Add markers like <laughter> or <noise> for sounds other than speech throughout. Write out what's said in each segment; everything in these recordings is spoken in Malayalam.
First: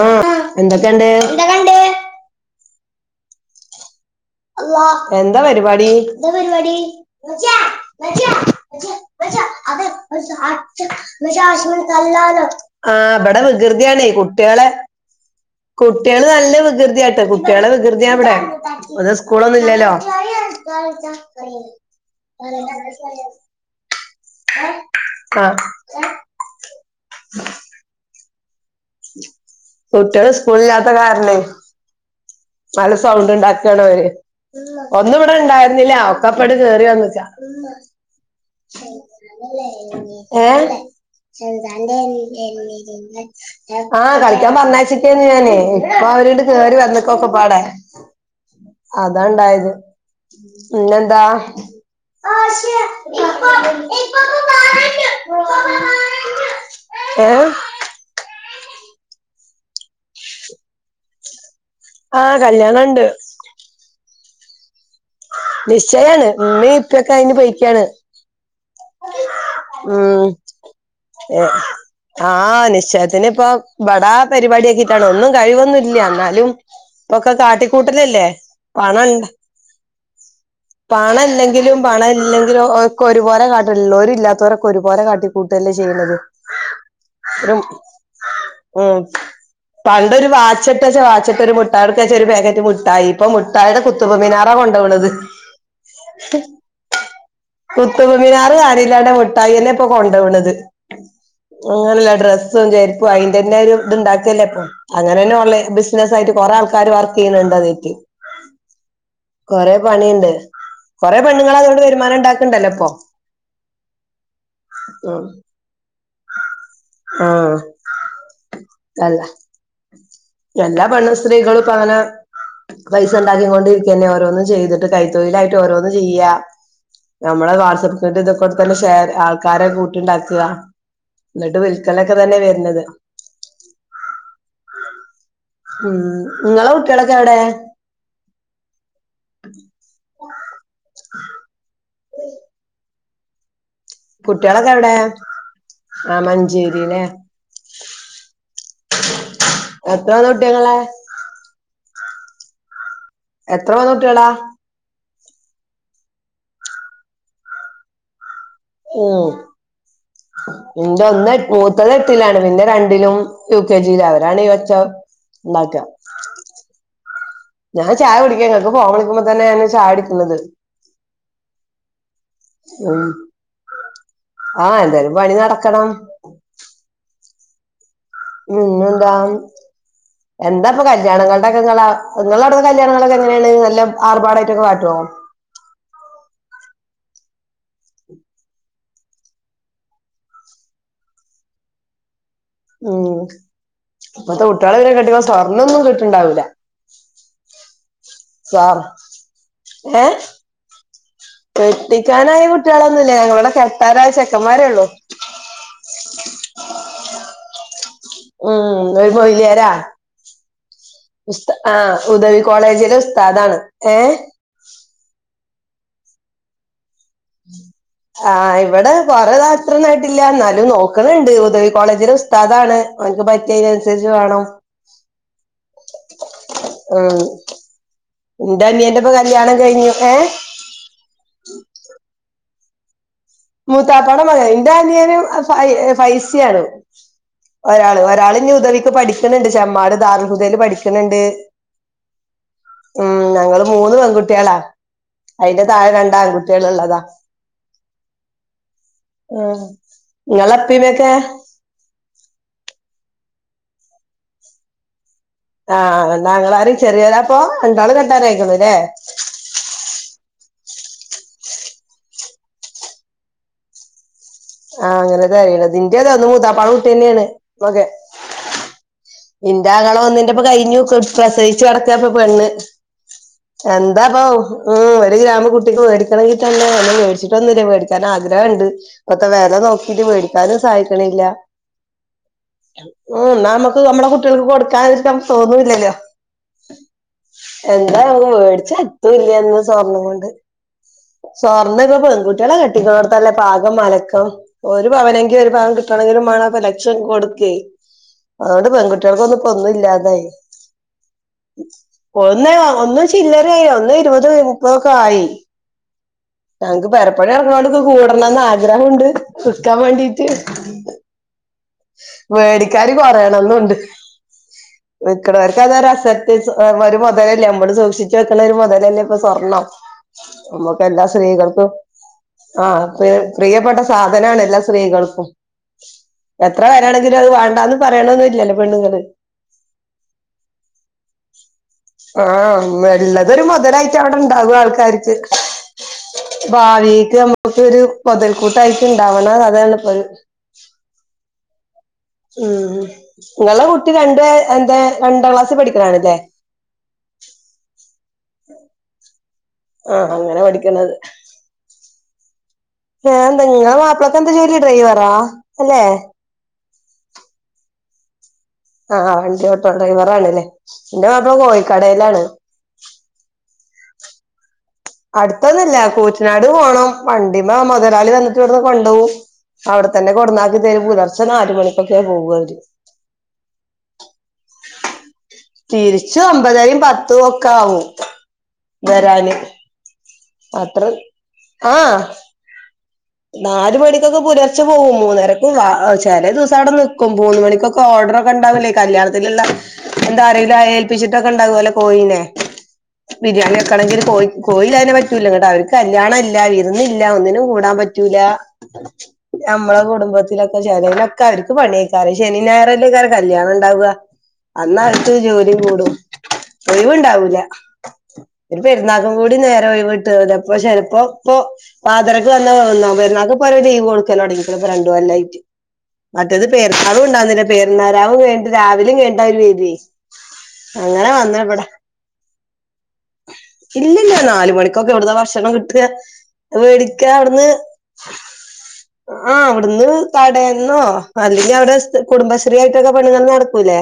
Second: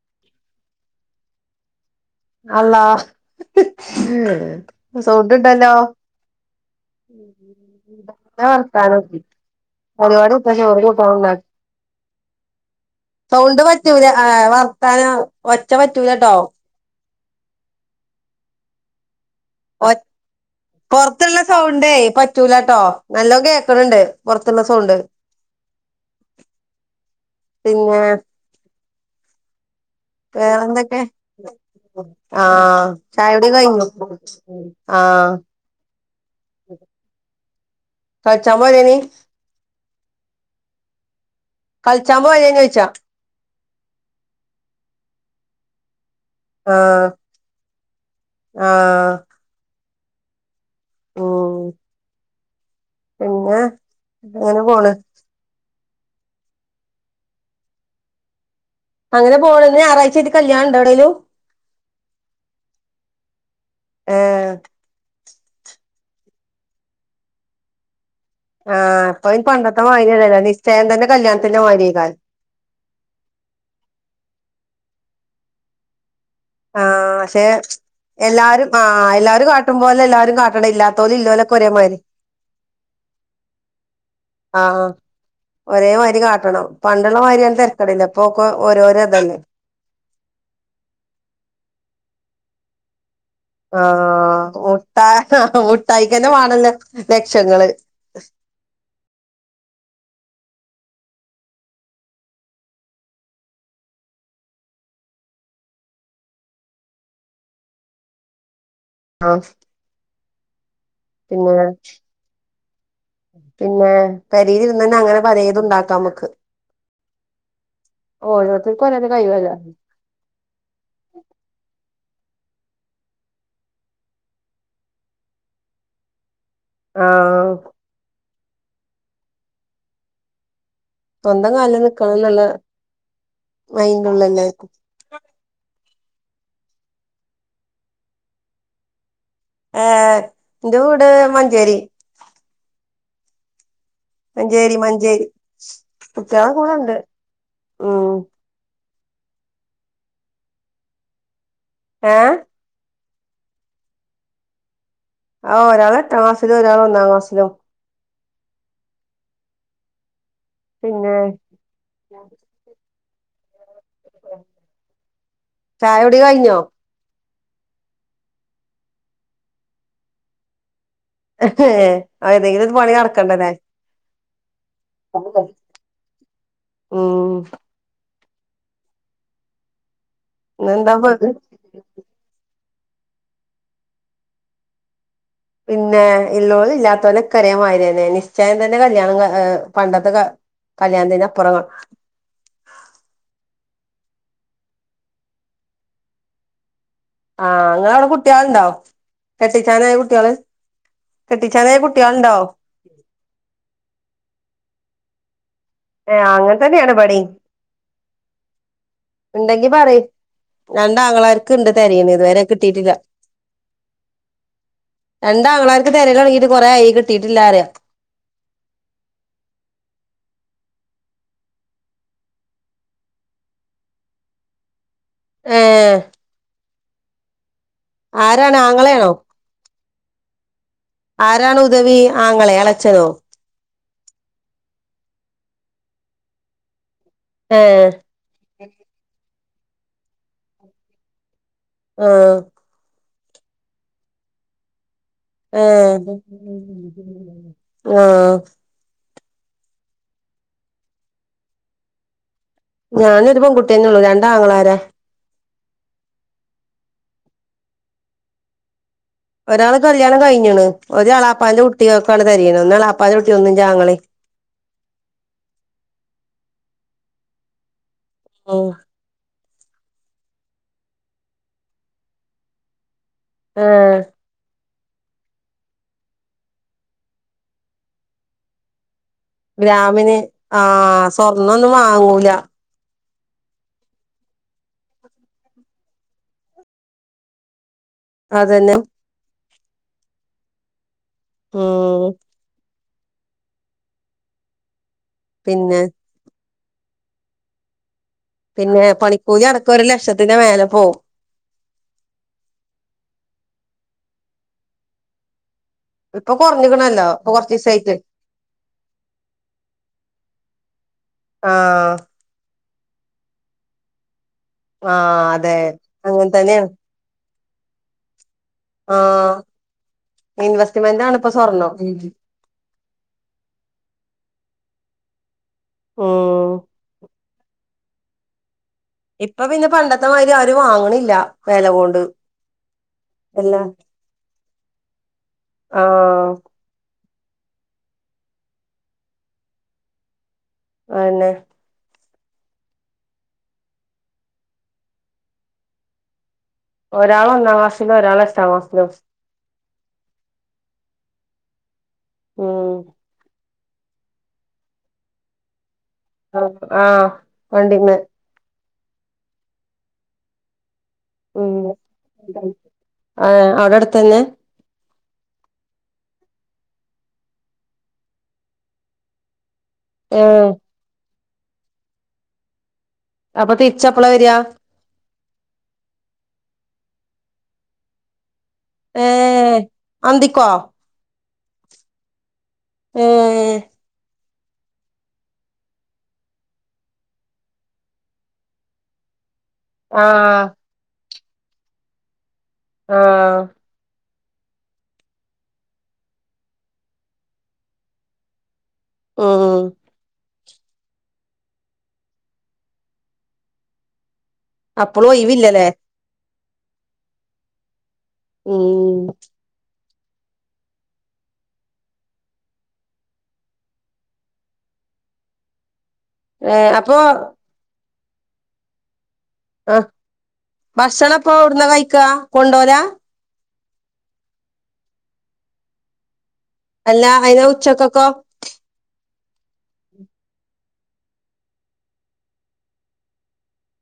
ആ എന്തൊക്കെണ്ട്? അല്ലാ അള്ളാ എന്താ പരിപാടി? <unintelligible> എന്താ വർത്താനം പരിപാടി എത്താ ചോറും കൂട്ടാനും ഉണ്ടാക്ക ആ അവിടെ സൗണ്ട് പറ്റൂല വികൃതിയാണേ ആ കുട്ട്യളെ വർത്താനം ഒച്ച കുട്ട്യള് പറ്റൂലട്ടോ നല്ല വികൃതിയട്ടെ. കുട്ട്യള് വികൃതിയാ ഇവിടെ അത് സ്കൂളൊന്നും ഒ ഇല്ലല്ലോ. പൊറത്തുള്ള സൗണ്ട് പറ്റുലാട്ടോ നല്ലോ കേക്കണണ്ട് പുറത്തുള്ള സൗണ്ട്. ആഹ് പിന്നെ കുട്ട്യള് ഇസ്കൂളില്ലാത്ത വേറെന്തൊക്കെ കാരണെ. ആഹ് നല്ല സൗണ്ട് ചായുടി ഉണ്ടാക്കിയാണ് കഴിഞ്ഞു അവര് ഒന്നും ആഹ് ഇവിടെ ഇണ്ടായിരുന്നില്ല ഒക്ക അപ്പടി കയറി വന്ന്ക്ക ഉമ്മ കളിച്ചാൻ പോയതേനി. എ കളിച്ചാൻ പോരേനോയ്ച്ച <unintelligible> ആഹ് കളിക്കാൻ പറന്നാച്ചക്കെന് ഞാന് ഇപ്പൊ അവര് ങ്ങട് കെറി വന്ന്. ആഹ് പാടൊ ആഹ് അതാണ്ടായത് പിന്നെന്താ. ഉം ആ ശേ പിന്നെ അങ്ങനെ പോണ് ഏ അങ്ങനെ പോണ് ഇന്ന് ഞാറാഴ്ചെറ്റ് കല്യാണംണ്ട എവിടേലും? ആഹ് കല്യാണംണ്ട്. ഏ നിശ്ചയാണ് ഇമ്മീ ഇപ്പൊക്കെ അതിന് പോയിക്കാണ്. ആഹ് അപ്പ ഇനി പണ്ടത്തെ ഉം വതില്ല നിശ്ചയം തന്നെ കല്യാണത്തിന്റെ മാരിക്കാരം. ആഹ് നിശ്ചയത്തിന് ഇപ്പ ബടാ പരിപാടിയക്കിട്ടാണ് ഒന്നും കഴിവൊന്നുല്ല എന്നാലും ആഹ് ഇപ്പൊക്കെ പക്ഷെ കാട്ടിക്കൂട്ടലല്ലേ എല്ലാരും ആ പണം ഇണ്ട എല്ലാരും കാട്ടുമ്പോലെ എല്ലാരും കാ അ ഇല്ലാത്തോലും ഇല്ലോലൊക്ക ഒരേമാരി. ഇല്ലെങ്കിലോ ഒക്ക്‌ ഒരുപോലെ കാട്ടുഇള്ളോരും ഇല്ലാ ത്തോരക്കെ ആഹ് ഒരുപോലെ കാട്ടിക്കൂട്ടല്ലേ ഒരേ ചെയ്യുന്നത് മാതിരി കാട്ടണം പണ്ടുള്ള ഒരു മാതിരിയാണ് തിരക്കടില്ല ഇപ്പൊക്കെ ഉം ഓരോരോ ഇതല്ലേ പണ്ടൊരു വാച്ച്ട്ട വച്ചാ വാച്ച്ട്ട ഒരു മുട്ടായിടോക്കച്ച ഒരു പാക്കറ്റ് മുട്ടായി ഇപ്പൊ മു ട്ടായിടെ കുത്തുമ്പ് മിനാറാ കൊണ്ടോണത്. ആ മുട്ടായിക്കന്നെ വേണല്ലെ ലക്ഷങ്ങള്. കുത് മിനാർ കാണില്ലാടെ മുട്ടായിന്നെ ഇപ്പൊ കൊണ്ടോണത്. അങ്ങനെല്ല ഡ്രസ്സും ചെരിപ്പും അയിന്റെന്നെ ഒരു ഇത്ണ്ടാക്കിയല്ലേ ഇപ്പൊ. അങ്ങനെ തന്നെ ഉള്ള ബിസിനസ് ആയിട്ട് കൊറെ ആൾക്കാര് വർക്ക് ചെയ്യണണ്ട് അതൊറ്റ്. ആഹ് കൊറെ പണിയുണ്ട്. കൊറെ പിന്നെ പെണ്ണുങ്ങള് അതോണ്ട് വരുമാനം ഉണ്ടാക്കണ്ടല്ലോ ഇപ്പൊ. പിന്നെ പെരിൽ ഇരുന്ന് തന്നെ അങ്ങനെ ഉം പലോതുംണ്ടാക്കാം നമുക്ക് ആഹ് ഓരോരുത്തർക്കും ഓരോരോ അല്ല കഴിവല്ലേ എല്ലാ പണ് സ്ത്രീകളും പതനെ പൈസ ഉണ്ടാക്കിയ കൊണ്ടിരിക്കന്നെ ഓരോന്നും ചെയ്തിട്ട് കൈ തൊഴിലായിട്ട്ഓരോന്നും ചെയ്യാ ആഹ് നമ്മളെ വാട്സആപ്പ് ക ഇതക്കൊണ്ട് തന്നെ ഷെയർ ആൾക്കാരെ കൂട്ടിണ്ടാക്ക സ്വന്തം കാലില് നിൽക്കണം എന്നുള്ള മൈള്ള എല്ലായിരിക്കും ഉം ങ്ങളെ കുട്ടികളൊക്കെ എവിടെ ഏഹ് എന്റെ വീട് മഞ്ചേരി കുട്ടികളൊക്കെ മഞ്ചേരി എവിടെ മഞ്ചേരി ആ കുട്ട്യാള് ഒക്കെ ഇടെണ്ട് മഞ്ചേരില്ലേ ഉ എത്രന്ന് കുട്ട്യങ്ങളെ ഏഹ് എത്ര പൊന കുട്ടിയാള ആഹ് ഒരാൾ എടാം ക്ലാസിലും ഒരാൾ ഒന്നാം ക്ലാസ്സിലും ഉം എന്റെ പിന്നെ ഒന്ന മൂത്തത് എട്ടിലാണ് പിന്നെ രണ്ടിലും യു കെ ജിൽ അവരാണ് ഈ ഒച്ച ഉണ്ടാക്കുക ചായകുടി കഴിഞ്ഞോ ഞാൻ ചായ കുടിക്കാ ങ്ങക്ക് ഫോൺ വിളിക്കുമ്പോ തന്നെയാണ് ചായടിക്കുന്നത് ഏതെങ്കില ഒരു പണി നടക്കണ്ടന്നേ ആഹ് എന്തേലും പണി നടക്കണം ഉം ഉം പിന്നെന്താ എന്താ ഇപ്പൊ ഇന്നെന്താ കല്യാണങ്ങളുടെ ങ്ങള നിങ്ങള അടു കല്യാണങ്ങളൊക്കെ എങ്ങനെയാണ് നല്ല ആർപാടായിട്ടൊക്കെ കാട്ടുവോ പിന്നെ ഇള്ളവനും ഇല്ലാത്തവനെ കരേമാതിരി തന്നെ നിശ്ചയം തന്നെ കല്യാണം പണ്ടത്തെ കല്യാണത്തിന്റെ പറങ്ങൾ ഉം ഇപ്പത്തെ കുട്ടികളെവരെ കെട്ടിക്ക്പ സ്വർണ്ണൊന്നും ക കേട്ടുണ്ടാവില്ല ആഹ് ഇങളവിടെ കുട്ടികൾണ്ടാവ സ്വർ കെട്ടിച്ചാനായ ഏഹ് കുട്ടികള് കെട്ടിച്ചാനയാ കുട്ടിയൾ ഉണ്ടാ കുട്ട്യാളൊന്നില്ലേ ഞങ്ങളുടെ കെട്ടാനായ ചെക്കന്മാരേ ഉള്ളു ഏഹ് അങ്ങനെ തന്നെയാണ് ഇബടിം ഉം ഒരു മൊയ്ലിയാര ഉണ്ടെങ്കി പറയ് രണ്ടാങ്ങളാർക്ക് ഉസ്ത ഉണ്ട് ആഹ് തിരയണ് ഉദവി ഇതുവരെ കിട്ടിയിട്ടില്ല കോളേജിലെ ഉസ്താദാണ് ഏഹ് രണ്ടാങ്ങളാർക്ക് തിരയൽ തുടങ്ങീട്ട് കൊറെയായി കിട്ടിയിട്ടില്ലാരെയ ആഹ് ഇവിടെ കൊറെേതാത്രൊന്നായിട്ടില്ല എന്നാലും നോക്കണണ്ട് ഉദവി കോളേജില ഉസ്താദ് ആണ് നമക്ക് പറ്റിയതിനനുസരിച്ച് വേണം <inaudible> ഏഹ് ഉം ആരാണ് എന്റെ അനിയന്റെപ്പൊ ആങ്ങളെയാണോ കല്യാണം കഴിഞ്ഞു ഏഹ് ആരാണ് ഉദവി ആങ്ങളെ അളച്ചനോ മൂത്താപ്പട മകൻ എൻന്റെ അനിയും ഫ ഫൈസി ആണ് ഏ ഒരാള് ഒരാള് ന്യ ഉതവിക്ക് പഠിക്കണണ്ട് ചെമ്മാട് ദാർഹുദയില് പഠിക്കണണ്ട് ആഹ് ഉം ഞങ്ങള് മൂന്ന് പെൺകുട്ടിയാളാ ഏഹ് ഉള്ളതാ ആഹ് ആഹ് ങ്ങലപ്പീമേക്കെ ഞാനൊരു പെൺ കുട്ടിയന്നെ ഉള്ളൂ രണ്ടാങ്ങളാരെ ആഹ് രണ്ടാങ്ങളാരും ചെറിയോ ലാപൊ രണ്ടാളും കെട്ടാനായിക്ക്ന്ന്ല്ലേ ഒരാളെ കല്യാണം കയ്ഞ്ഞ്ണ്. ഒരെ ളാപ്പാന്റെ കുട്ടിയക്കാണ് തെരയ്ണ. ഒന്ന് എളാപ്പാന്റെ കുട്ടിയും ഒന്ന് ന്റാങ്ങളെം. ആഹ് അങ്ങനെ തെരയ്ണത്. ന്റതത് മൂത്താപാടെ കുട്ട്യന്നാണ് <unintelligible> ആഹ് ഇന്റാങ്ങള ഒന്നിന്റെപ്പൊ കയിഞ്ഞു കു പ്രസയിച്ചു കെടക്കാപ്പ പെണ്ണ് ഏ എന്താ പോ ഹു ഊം ഒരു ഗ്രാമ് കുട്ടിക്ക് മേടിക്കണങ്കി തന്നെ ഒന്നും മേടിച്ചിട്ടൊന്നുല്ല മേടിക്കാനാഗ്രഹണ്ട്. പ്പത്തെ വെല നോക്കിട്ട് ഗ്രാമിന് വേടിക്കാനും ആ സായിക്കണില്ല സ്വർണ്ണൊന്നും വാങ്ങൂല ഉം ന്നാ മ്മക്ക് നമ്മളെ കുട്ടികൾക്ക് കൊടുക്കാതിരിക്കാൻ തോന്നുല്ലല്ലോ എന്താ വേടിച്ച അതന്നെ എത്തുല്ല്യന്ന് സ്വർണം കൊണ്ട് സ്വർണ്ണ പ്പ ഉം പെൺകുട്ടികളെ കെട്ടിക്കുന്നടത്തല്ലേ പാകം മലക്കം ഒരു പവനെ ഇ ഒരു പവൻ പിന്നെ കിട്ടണങ്കിലും മാണപ്പം ലക്ഷം കൊടുക്കെ അതുകൊണ്ട് പിന്നെ പെൺകുട്ടികൾക്കൊന്നും പണിക്കൂലി പ്പ അടക്കം ഒരു ന്നുല്ലാതായി ലക്ഷത്തിന്റെ മേലെ പോവും ഒന്ന് ഒന്നും ചില്ലറായി ഒന്ന് ഇരുപത് മുപ്പതൊക്കെ ആയി ഇപ്പൊ ഞങ്ങക്ക് കുറഞ്ഞിക്കണല്ലോ ഇപ്പൊ പെരപ്പണി നടക്കണോണ്ട് ത് കൊറച്ചീസായിട്ട് കൂടണംന്ന് ആഗ്രഹംണ്ട് വിക്കാൻ വേണ്ടീട്ട് ആഹ് വേടിക്കാര് കൊറയണോന്നുണ്ട് ആഹ് അതെ വിക്കുന്നവർക്ക് അതൊര <unintelligible> അങ്ങനെ തന്നെയാണ് <unintelligible> നമ്മള് സൂക്ഷിച്ചു വെക്കണ ഒരു മൊതലല്ലേ പ്പൊ ആഹ് സ്വർണ്ണം. നമ്മക്കെല്ലാ ഇൻവെസ്റ്റ്മെന്റ് ആണ് ഇപ്പൊ സ്ത്രീകൾക്കും സ്വർണം ആഹ്. പ്രി പ്രിയപ്പെട്ട സാധനാണ് എല്ലാ സ്ത്രീകൾക്കും. ഉം എത്ര വരെണിത് ന്‌ട്ടത് വേണ്ടാന്ന് പറയണന്നും ല്ലല്ലോ പെണ്ണുങ്ങള്. ഇപ്പ പിന്നെ പണ്ടത്തെ മാതിരി ആരും വാങ്ങണില്ല വെല കൊണ്ട് എല്ല ക്കവിടെ ണ്ടാകു ആൾക്കാര്ക്ക്. ആഹ്. ഭാവീക്ക് നമ്മക്കൊരു മൊതൽക്കൂട്ടായിട്ട്ണ്ടാവണ അതാണിപ്പത്. അഎന്നെ. ഉം. ഉം. ങ്ങളെ കുട്ടി രണ്ട് എന്തേ രണ്ടാം ക്ലാസ്സി പഠിക്കണാണല്ലേ. ഒരാളൊന്നാം ക്ലാസിലും ഒരാളെട്ടാം ക്ലാസിലും. ആഹ്. അങ്ങനെ പഠിക്കണത്. ഊം. ഏ ന്ത ങ്ങളെ മാപ്പിളക്കന്താ ജോലി ഡ്രൈവറാ? അല്ലെ? അ ആഹ്. വണ്ടിമേ ആഹ് അ വണ്ടി ഓട്ടം ഡ്രൈവറാണല്ലേ. ന്റെ മാപ്പള കോയിക്കടേലാണ്. ആഹ്. അവിടടുത്തന്നെ? അടുത്തൊന്നുല്ല കൂറ്റനാട് പോണം വണ്ടിമേ മൊതലാളി വന്നിട്ടിവിടുന്ന് കൊണ്ടോവും. അവിടെ തന്നെ ഏഹ് കൊടന്നാക്കി തരും. പുലർച്ചെ നാല് മണിക്കൊക്കെ പോവ അവര്. അപ്പ തിരിച്ചെപ്പളാ വരാ? തിരിച്ച് ഒമ്പതരയും പത്തും ഒക്കാവും വരാന്. ഏഹ് അന്തിക്കോ അത്ര ആഹ്. ഏഹ് നാല് മണിക്കൊക്കെ പുല ച്ച പോകും മൂന്നരക്കും വ ചെലെ ദിവസം അവിടെ നിക്കും മൂന്നു മണിക്കൊക്കെ ഓർഡറൊക്കെ ണ്ടാവില്ലേ കല്യാണത്തില്ള്ള എന്താ ആഹ് ആരേലു ഏൽപ്പിച്ചിട്ടൊക്കെണ്ടവല്ലോ കോഴിനെ. ആഹ് ബിരിയാണി യൊ ക്കണെങ്കില് കോഴി കോഴി ല്ലാതെ പറ്റൂല ന്നട്ട് അവര്ക്ക് കല്യാണല്ല, വിരുന്നില്ല ഒന്നിനും കൂടാൻ പ റ്റുല. ഉം ഞമ്മളെ കുടുംബ <unintelligible> ലൊക്കെ അവർക്ക് പണിയേക്കാരം ശനി ഞായറല്ലേ കർ കല്യാണം ണ്ടാവ ഉണ്ടാവുക. അപ്പളും അന്നവര്ക്ക് ജോലിം ഒഴിവില്ലല്ലേ കൂടും. ഒഴിവുണ്ടാവൂലഒരു ഉം പെരുന്നാക്കും കൂടി നേരെ ഒഴിവിട്ടുല. അപ്പോ ചിലപ്പോ ഇപ്പോ പാതരക്ക് വന്ന ഒന്നാം പെരുന്നാക്ക് പ്പ അവര്ലീവ് കൊടുക്കലോടങ്ങികണ് ഇപ്പോ രണ്ട് കൊല്ലായിട്ട് മറ്റത് ഏഹ് അപ്പൊ പെരുന്നാളും ഉണ്ടായിരുന്നില്ല. പെരുന്നാൾ രാവും കഴിഞ്ഞിട്ട് രാവിലെയും കഴിഞ്ഞിട്ട് രാവിലെ കഴിഞ്ഞിട്ട് കഴിഞ്ഞിട്ടാ അവര് വരുന്നേ. ആഹ് ഭക്ഷണം അപ്പോ എവിടുന്നാ കഴിക്കാ കൊണ്ടോവലാ. ഇല്ലല്ല നാല് മണിക്കൊക്കെ എവിടന്നാ ഭക്ഷണം കിട്ട വേടിക്ക അവിടുന്ന്. ഉച്ചക്കക്കോ. ആഹ് അവിടുന്ന് കടേന്നോ അല്ലെങ്കിൽ അവിടെ കുടുംബശ്രീ ആയിട്ടൊക്കെ പെണ്ണുങ്ങൾ നടക്കൂലേ.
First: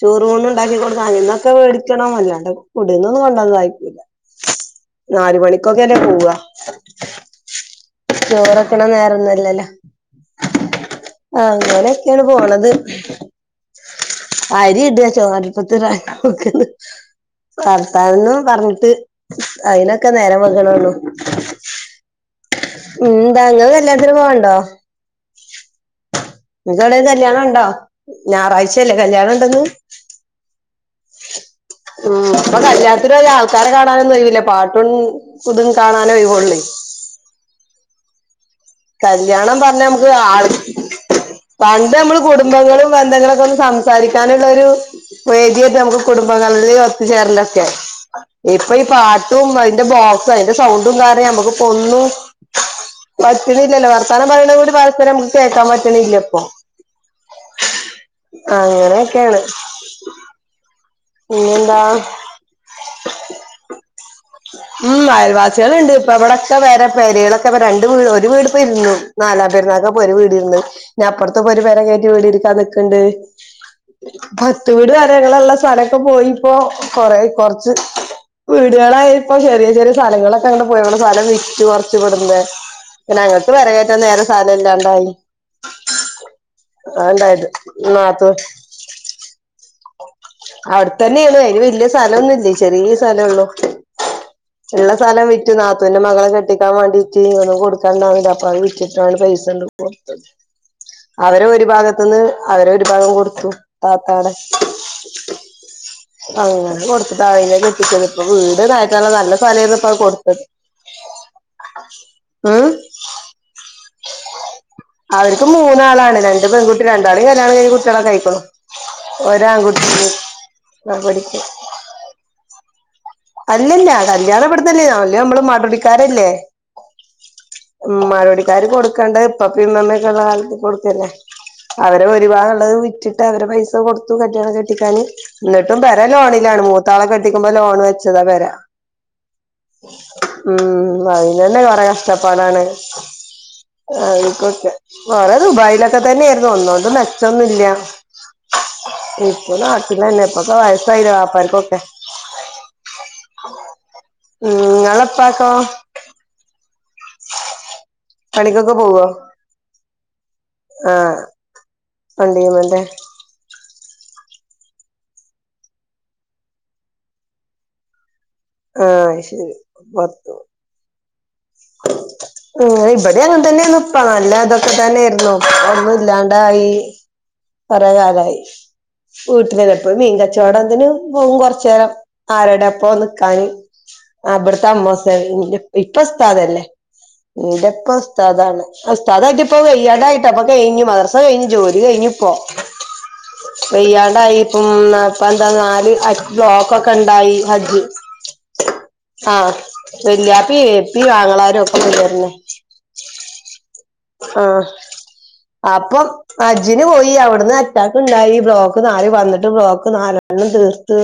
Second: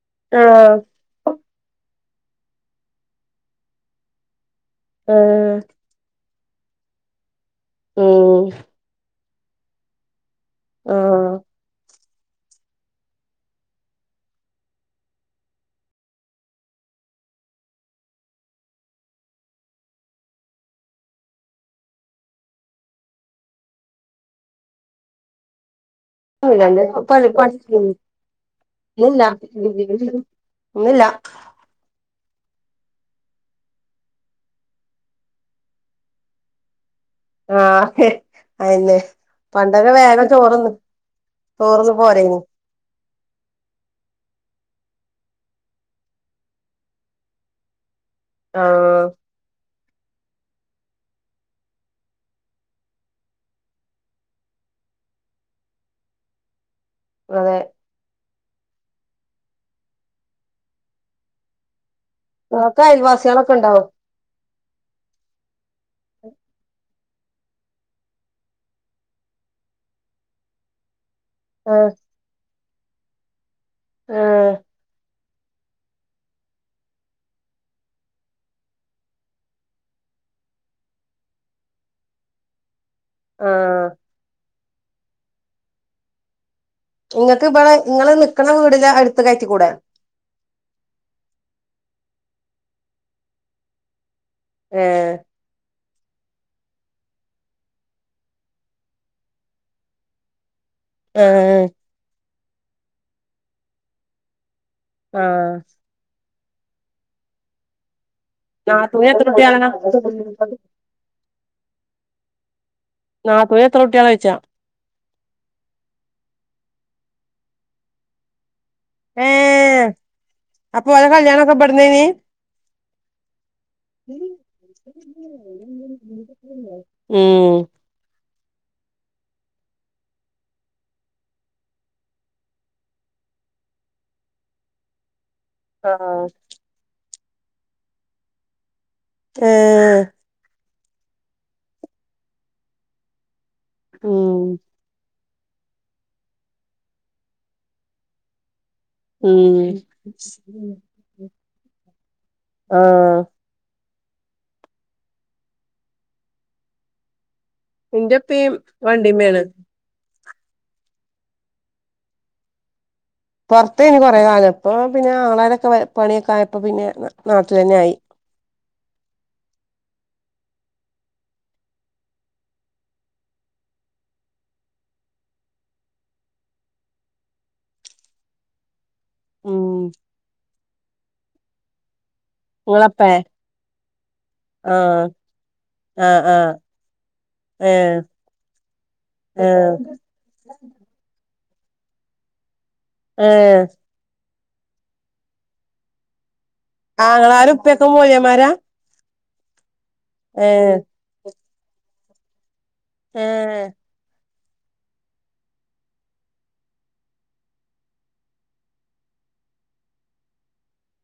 ചോറൂണ് ആഹ് ഉണ്ടാക്കി കൊടുക്കികൊണ്ടന്ന് അയിന്നൊക്കെ മേടിക്കണം, അല്ലാണ്ട് കുടിന്നൊന്നും കൊണ്ടാവാൻ സഹായിക്കൂല. നാല് ആഹ് മണിക്കൊക്കെ അല്ലേ പോവ. ഉം ചോറക്കണ നേരൊന്നും അല്ലല്ലോ ആഹ് അങ്ങനെ ങ്ങനെണ് പോണത്. ആരി ഇട ചോറ അടുപ്പത്തിടാൻ നോക്കന്ന്. ഭർത്താവിനും പറഞ്ഞിട്ട് അതിനൊക്കെ നേരം വെകണോള്ളു. ന്താ ങ്ങള് കല്യാണത്തിന് പോവണ്ടോ? നിങ്ങക്ക് എവിടെ കല്യാണം ഉണ്ടോ ' ഞായറാഴ്ചയല്ലേ കല്യാണം ഉണ്ടെന്ന് <inaudible> ഇന്ന് ഇല്ല. ഉം ഇപ്പോ കല്യാത്തിന് പോയാ ആൾക്കാരെ കാണാനൊന്നും ഒഴിവില്ല, പാട്ടും പുതും കാണാന ഒഴിവോള്ളേ. ആ ഹെ. കല്ല്യാണം പറഞ്ഞാ നമുക്ക് ആള് ചോറ്ന്ന് ചോറ്ന്ന് പണ്ട് നമ്മള് പോരേനി കുടുംബങ്ങളും ബന്ധങ്ങളും ഒക്കെ ഒന്ന് സ സംസാരിക്കാനുള്ള ഒരു വേദിയായിട്ട് നമുക്ക് കുടുംബങ്ങളിൽ ഒത്തുചേരല്ഒക്കെ ആഹ് ഇപ്പയി പാ ട്ടും അതിന്റെ ബോക്സും അതിന്റെ സൗണ്ടും കാരണം നമുക്ക് ഒന്നും പറ്റുന്നില്ലല്ലോ വർത്തം പറയുന്ന ഒരു പരസ്പരം നമ്മക്ക് കേൾക്കാൻ പറ്റണില്ല ഇപ്പൊ? അതെ അങ്ങനെയൊക്കെയാണ്. പിന്നെന്താ? നമ്മക്ക് അയൽവാസികളൊക്കെ ഉണ്ടാവും. ഉം അയൽവാസികളുണ്ട് ഇപ്പ ഇവിടൊക്കെ വര പേരുകളൊക്കെ അപ്പ രണ്ട് വീട് ഒരു വീട് ഇപ്പരിന്നു നാലാം പേരുന്നൊക്കെ ഒരു വീട് ഇരുന്ന് ഇനിഅപ്പുറത്ത ഒരു പെര ആഹ് കയറ്റി വീട് ഇരിക്കാ നിക്കണ്ട് ആഹ് വീട്കരകുള്ള സ്ഥലൊക്കെ പോയിപ്പോ കൊറ കുറച്ച് വീടുകളായി ഇപ്പൊ ചെറിയ ചെറിയ സ്ഥലങ്ങളൊക്കെ അങ്ങനെ പോയി. ഇവിടെ സ്ഥലം വിറ്റ് കുറച്ചു വിടുന്ന. പിന്നെ ഞങ്ങക്ക് പെര ആഹ് കേറ്റാൻ നേരെ സലം ഇല്ലാണ്ടായി. അത്ണ്ടായത് നിങ്ങക്ക് ഇവിടെ നിങ്ങള് നാത്തൂ നിക്കണ വീടിൻ്റെ അടുത്ത കയറ്റി കൂടെ അവിടെത്ത തന്നെണ്. അതിന് വല്യ സ്ഥലം മെന്നും ഇല്ലേ ചെറിയ സ്ഥല ഒള്ളു. ഉള്ള ഏഹ് സഥലം വി ന്റെ നാത്തുന്റെ മകളെ കെട്ടിക്കാൻ വേണ്ടിയിട്ട് ഒന്നും കൊടുക്കാണ്ടാവില്ല. അപ്പോഅത് വിറ്റിട്ടാണ്പൈസ അങ്ങട്ട് കൊടുത്തത്. അവരെ ആഹ് ഓരി ഭാഗത്തു നിന്ന് അവരെ ഓരിഭാഗം കൊടുത്തു താത്താടെ ആഹ് അങ്ങനെ കൊടുത്തിട്ടാ അതിനെ കെട്ടിക്കുന്നത്. ഇപ്പം വീട് നാത്തൂന് കാട്ടാനുള്ള എത്ര നല്ല കുട്ടികളാ സ്ഥലയായിരുന്നു ഇപ്പം അത് കൊടുത്തത് ഉം നാത്തുന് എത്രകുട്ട്യാളാ യ്ച്ചാ അവർക്ക് മൂന്നാളാണ് രണ്ട് പെൺകുട്ടി രണ്ടാളും കല്യാണം കഴിഞ്ഞ് കുട്ട്യാളെക്കെക്കായ്ക്ക്‌ണ് ഏഹ് ഒരാൺകുട്ടിണ്ട് അവൻ പഠിക്ക പ്പന്നേനി അല്ലല്ല കല്യാണം ഇവ്ട്ന്നെന്നേയ്ന് അവല് നമ്മളെ ഉം <unintelligible> <unintelligible> കൊടുക്കണ്ടത് ഉപ്പപ്പയും മ്മമ്മയും ള്ള കാലത്ത് കൊട്ക്കല്ലെ അവരെ ഓരി ഭാഗംള്ളത് വിറ്റിട്ട് അവരെ പൈസ കൊടുത്തു കല്യാണം കെട്ടിക്കാന് ന്ന്ട്ടും പെര ആഹ് ലോണിലാണ് മൂത്താളെകെട്ടിക്കുമ്പോ ലോണ് വെച്ചതാ പെര ഏ ഉം അയ്നെന്നെ കൊറെ കഷ്ടപ്പാടാണ് ഉം അതിപ്പോക്കെ കൊറെ ദുബായിലൊക്കെ തന്നെര്ന്നു ഒന്നോണ്ടും മെച്ചൊന്നുല്ല ഇപ്പൊ ഉം നാട്ടിലെന്നെ ഇപ്പൊക്കെ വയസ്സായില്ലേ വാപ്പാര്ക്കൊക്കെ ആഹ് ഉം ങ്ങളെ പ്പാക്കോ ന്റെപ്പീയും പണിക്കൊക്കെ വണ്ടിമ്മേണ് ആ വണ്ടീങൊണ്ട് പൊർത്തേയ്ന് കൊറേകാലം ഇപ്പൊ പിന്നെ ആങ്ങളരൊക്കെ പണിയൊക്കായപ്പോ പിന്നെ നാട്ടിലെന്നായി ആ അത് ശെരി പൊർത്ത് <inaudible> ഉം ഇവടെ അങ്ങൻത്തെന്നെന്നുപ്പോ നല്ല ഇതൊക്കെ തന്നെര്ന്നു ഇപ്പൊന്നും ല്ലാണ്ടായി കൊറേ കാലായി വീട്ടില് നിന്ന് ഉം ഇപ്പോ മീൻകച്ചോടത്തിന് പോവും കൊർച്ചേരം ആരുടെപ്പോ ഇങ്ങളെപ്പേ നിക്കാന് അ ഇവ്ട്ത്തെ ആഹ് അമ്മോസന് ന്റെ പ്പി പ്പ ആഹ് ആഹ് ഉസ്താദല്ലേ ന്റുപ്പ ഏഹ് ഉസ്താദാണ് ഉസ്താദായിട്ടിപ്പം ഏഹ് വെയ്യാ ട്ടപ്പ കെയ്ഞ്ഞു മദ്രസ കയ്ഞ്ഞു ജോലി കയ്ഞ്ഞുപ്പോ ഏഹ് വെയ്യാണ്ടായി ഇം ഇപ്പ എന്താ നാല് അറ്റ് ബ്ലോക്കൊക്കെണ്ടായി ആങ്ങളാരും ഹജ്ജ് ഉപ്പയൊക്കെ മൊല്യമാരാ ആ വെല്യാപ്പി ഏഹ് പ്പീ ആങ്ങളാരൊക്കെണ്ടെര്ന്നു ഏഹ് ആ അപ്പം അജ്ജ്‌ന് പോയി അവ്ട് ന്ന് അറ്റാക്ക്ണ്ടായി ബ്ലോക്ക് നാല് വന്ന്ട്ട് ബ്ലോക്ക് നാലെണ്ണം തീർത്ത്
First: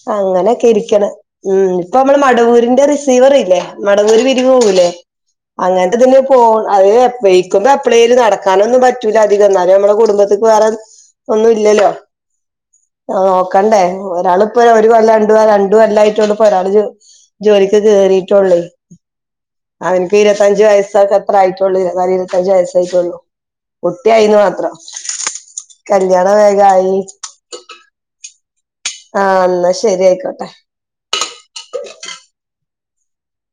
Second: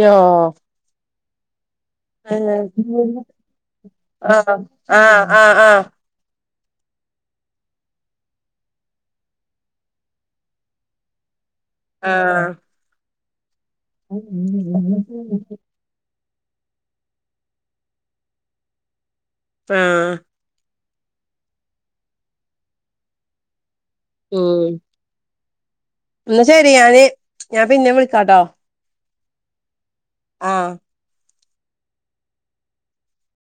യോ അങ്ങനെക്കെ രിക്ക്ണ് ഉം ഇപ്പ മ്മ ള് മടവൂരിന്റെ ആഹ് റിസീവറ്ല്ലേ മടവൂര് പിരിവ് പോവൂലേ ആഹ് ആഹ് ആഹ് ആഹ് അങ്ങൻത്തതിന് പോവും <unintelligible> വെയ്ക്കുമ്പോ എപ്പ്ളേലും നടക്കാനൊന്നും പറ്റൂല അധികം ന്നാലും ഞമ്മളെ കുടുംബത്ത്ക്ക് വേറെ ഒന്നുല്ലല്ലോ ആഹ് ആ നോക്കണ്ടേ ഒരാള്പ്പോ ഒരു കൊല്ലം രണ്ട് രണ്ട് കൊല്ലായിട്ടൊള്ളു പ്പൊ ഒരാള് ജോലി ജോലിക്ക് കേറീട്ടൊള്ളെ അവൻക്ക് ഇരുവത്തഞ്ജ് വയസ്സൊക്കെ അത്ര ആയിട്ടൊള്ളൂ ഇരുവത്തിനാല് ഇരുവത്തഞ്ജ് വയസായ്റ്റൊള്ളൂ കുട്ട്യായീന്ന് മാത്രം കല്യാണം ന്നാ ശെരി വേഗായി ഞാന് ഞാൻ പിന്നെ വിളിക്കാട്ടോ ആഹ് ന്നാ ശെരി ഐക്കോട്ടെ ആഹ്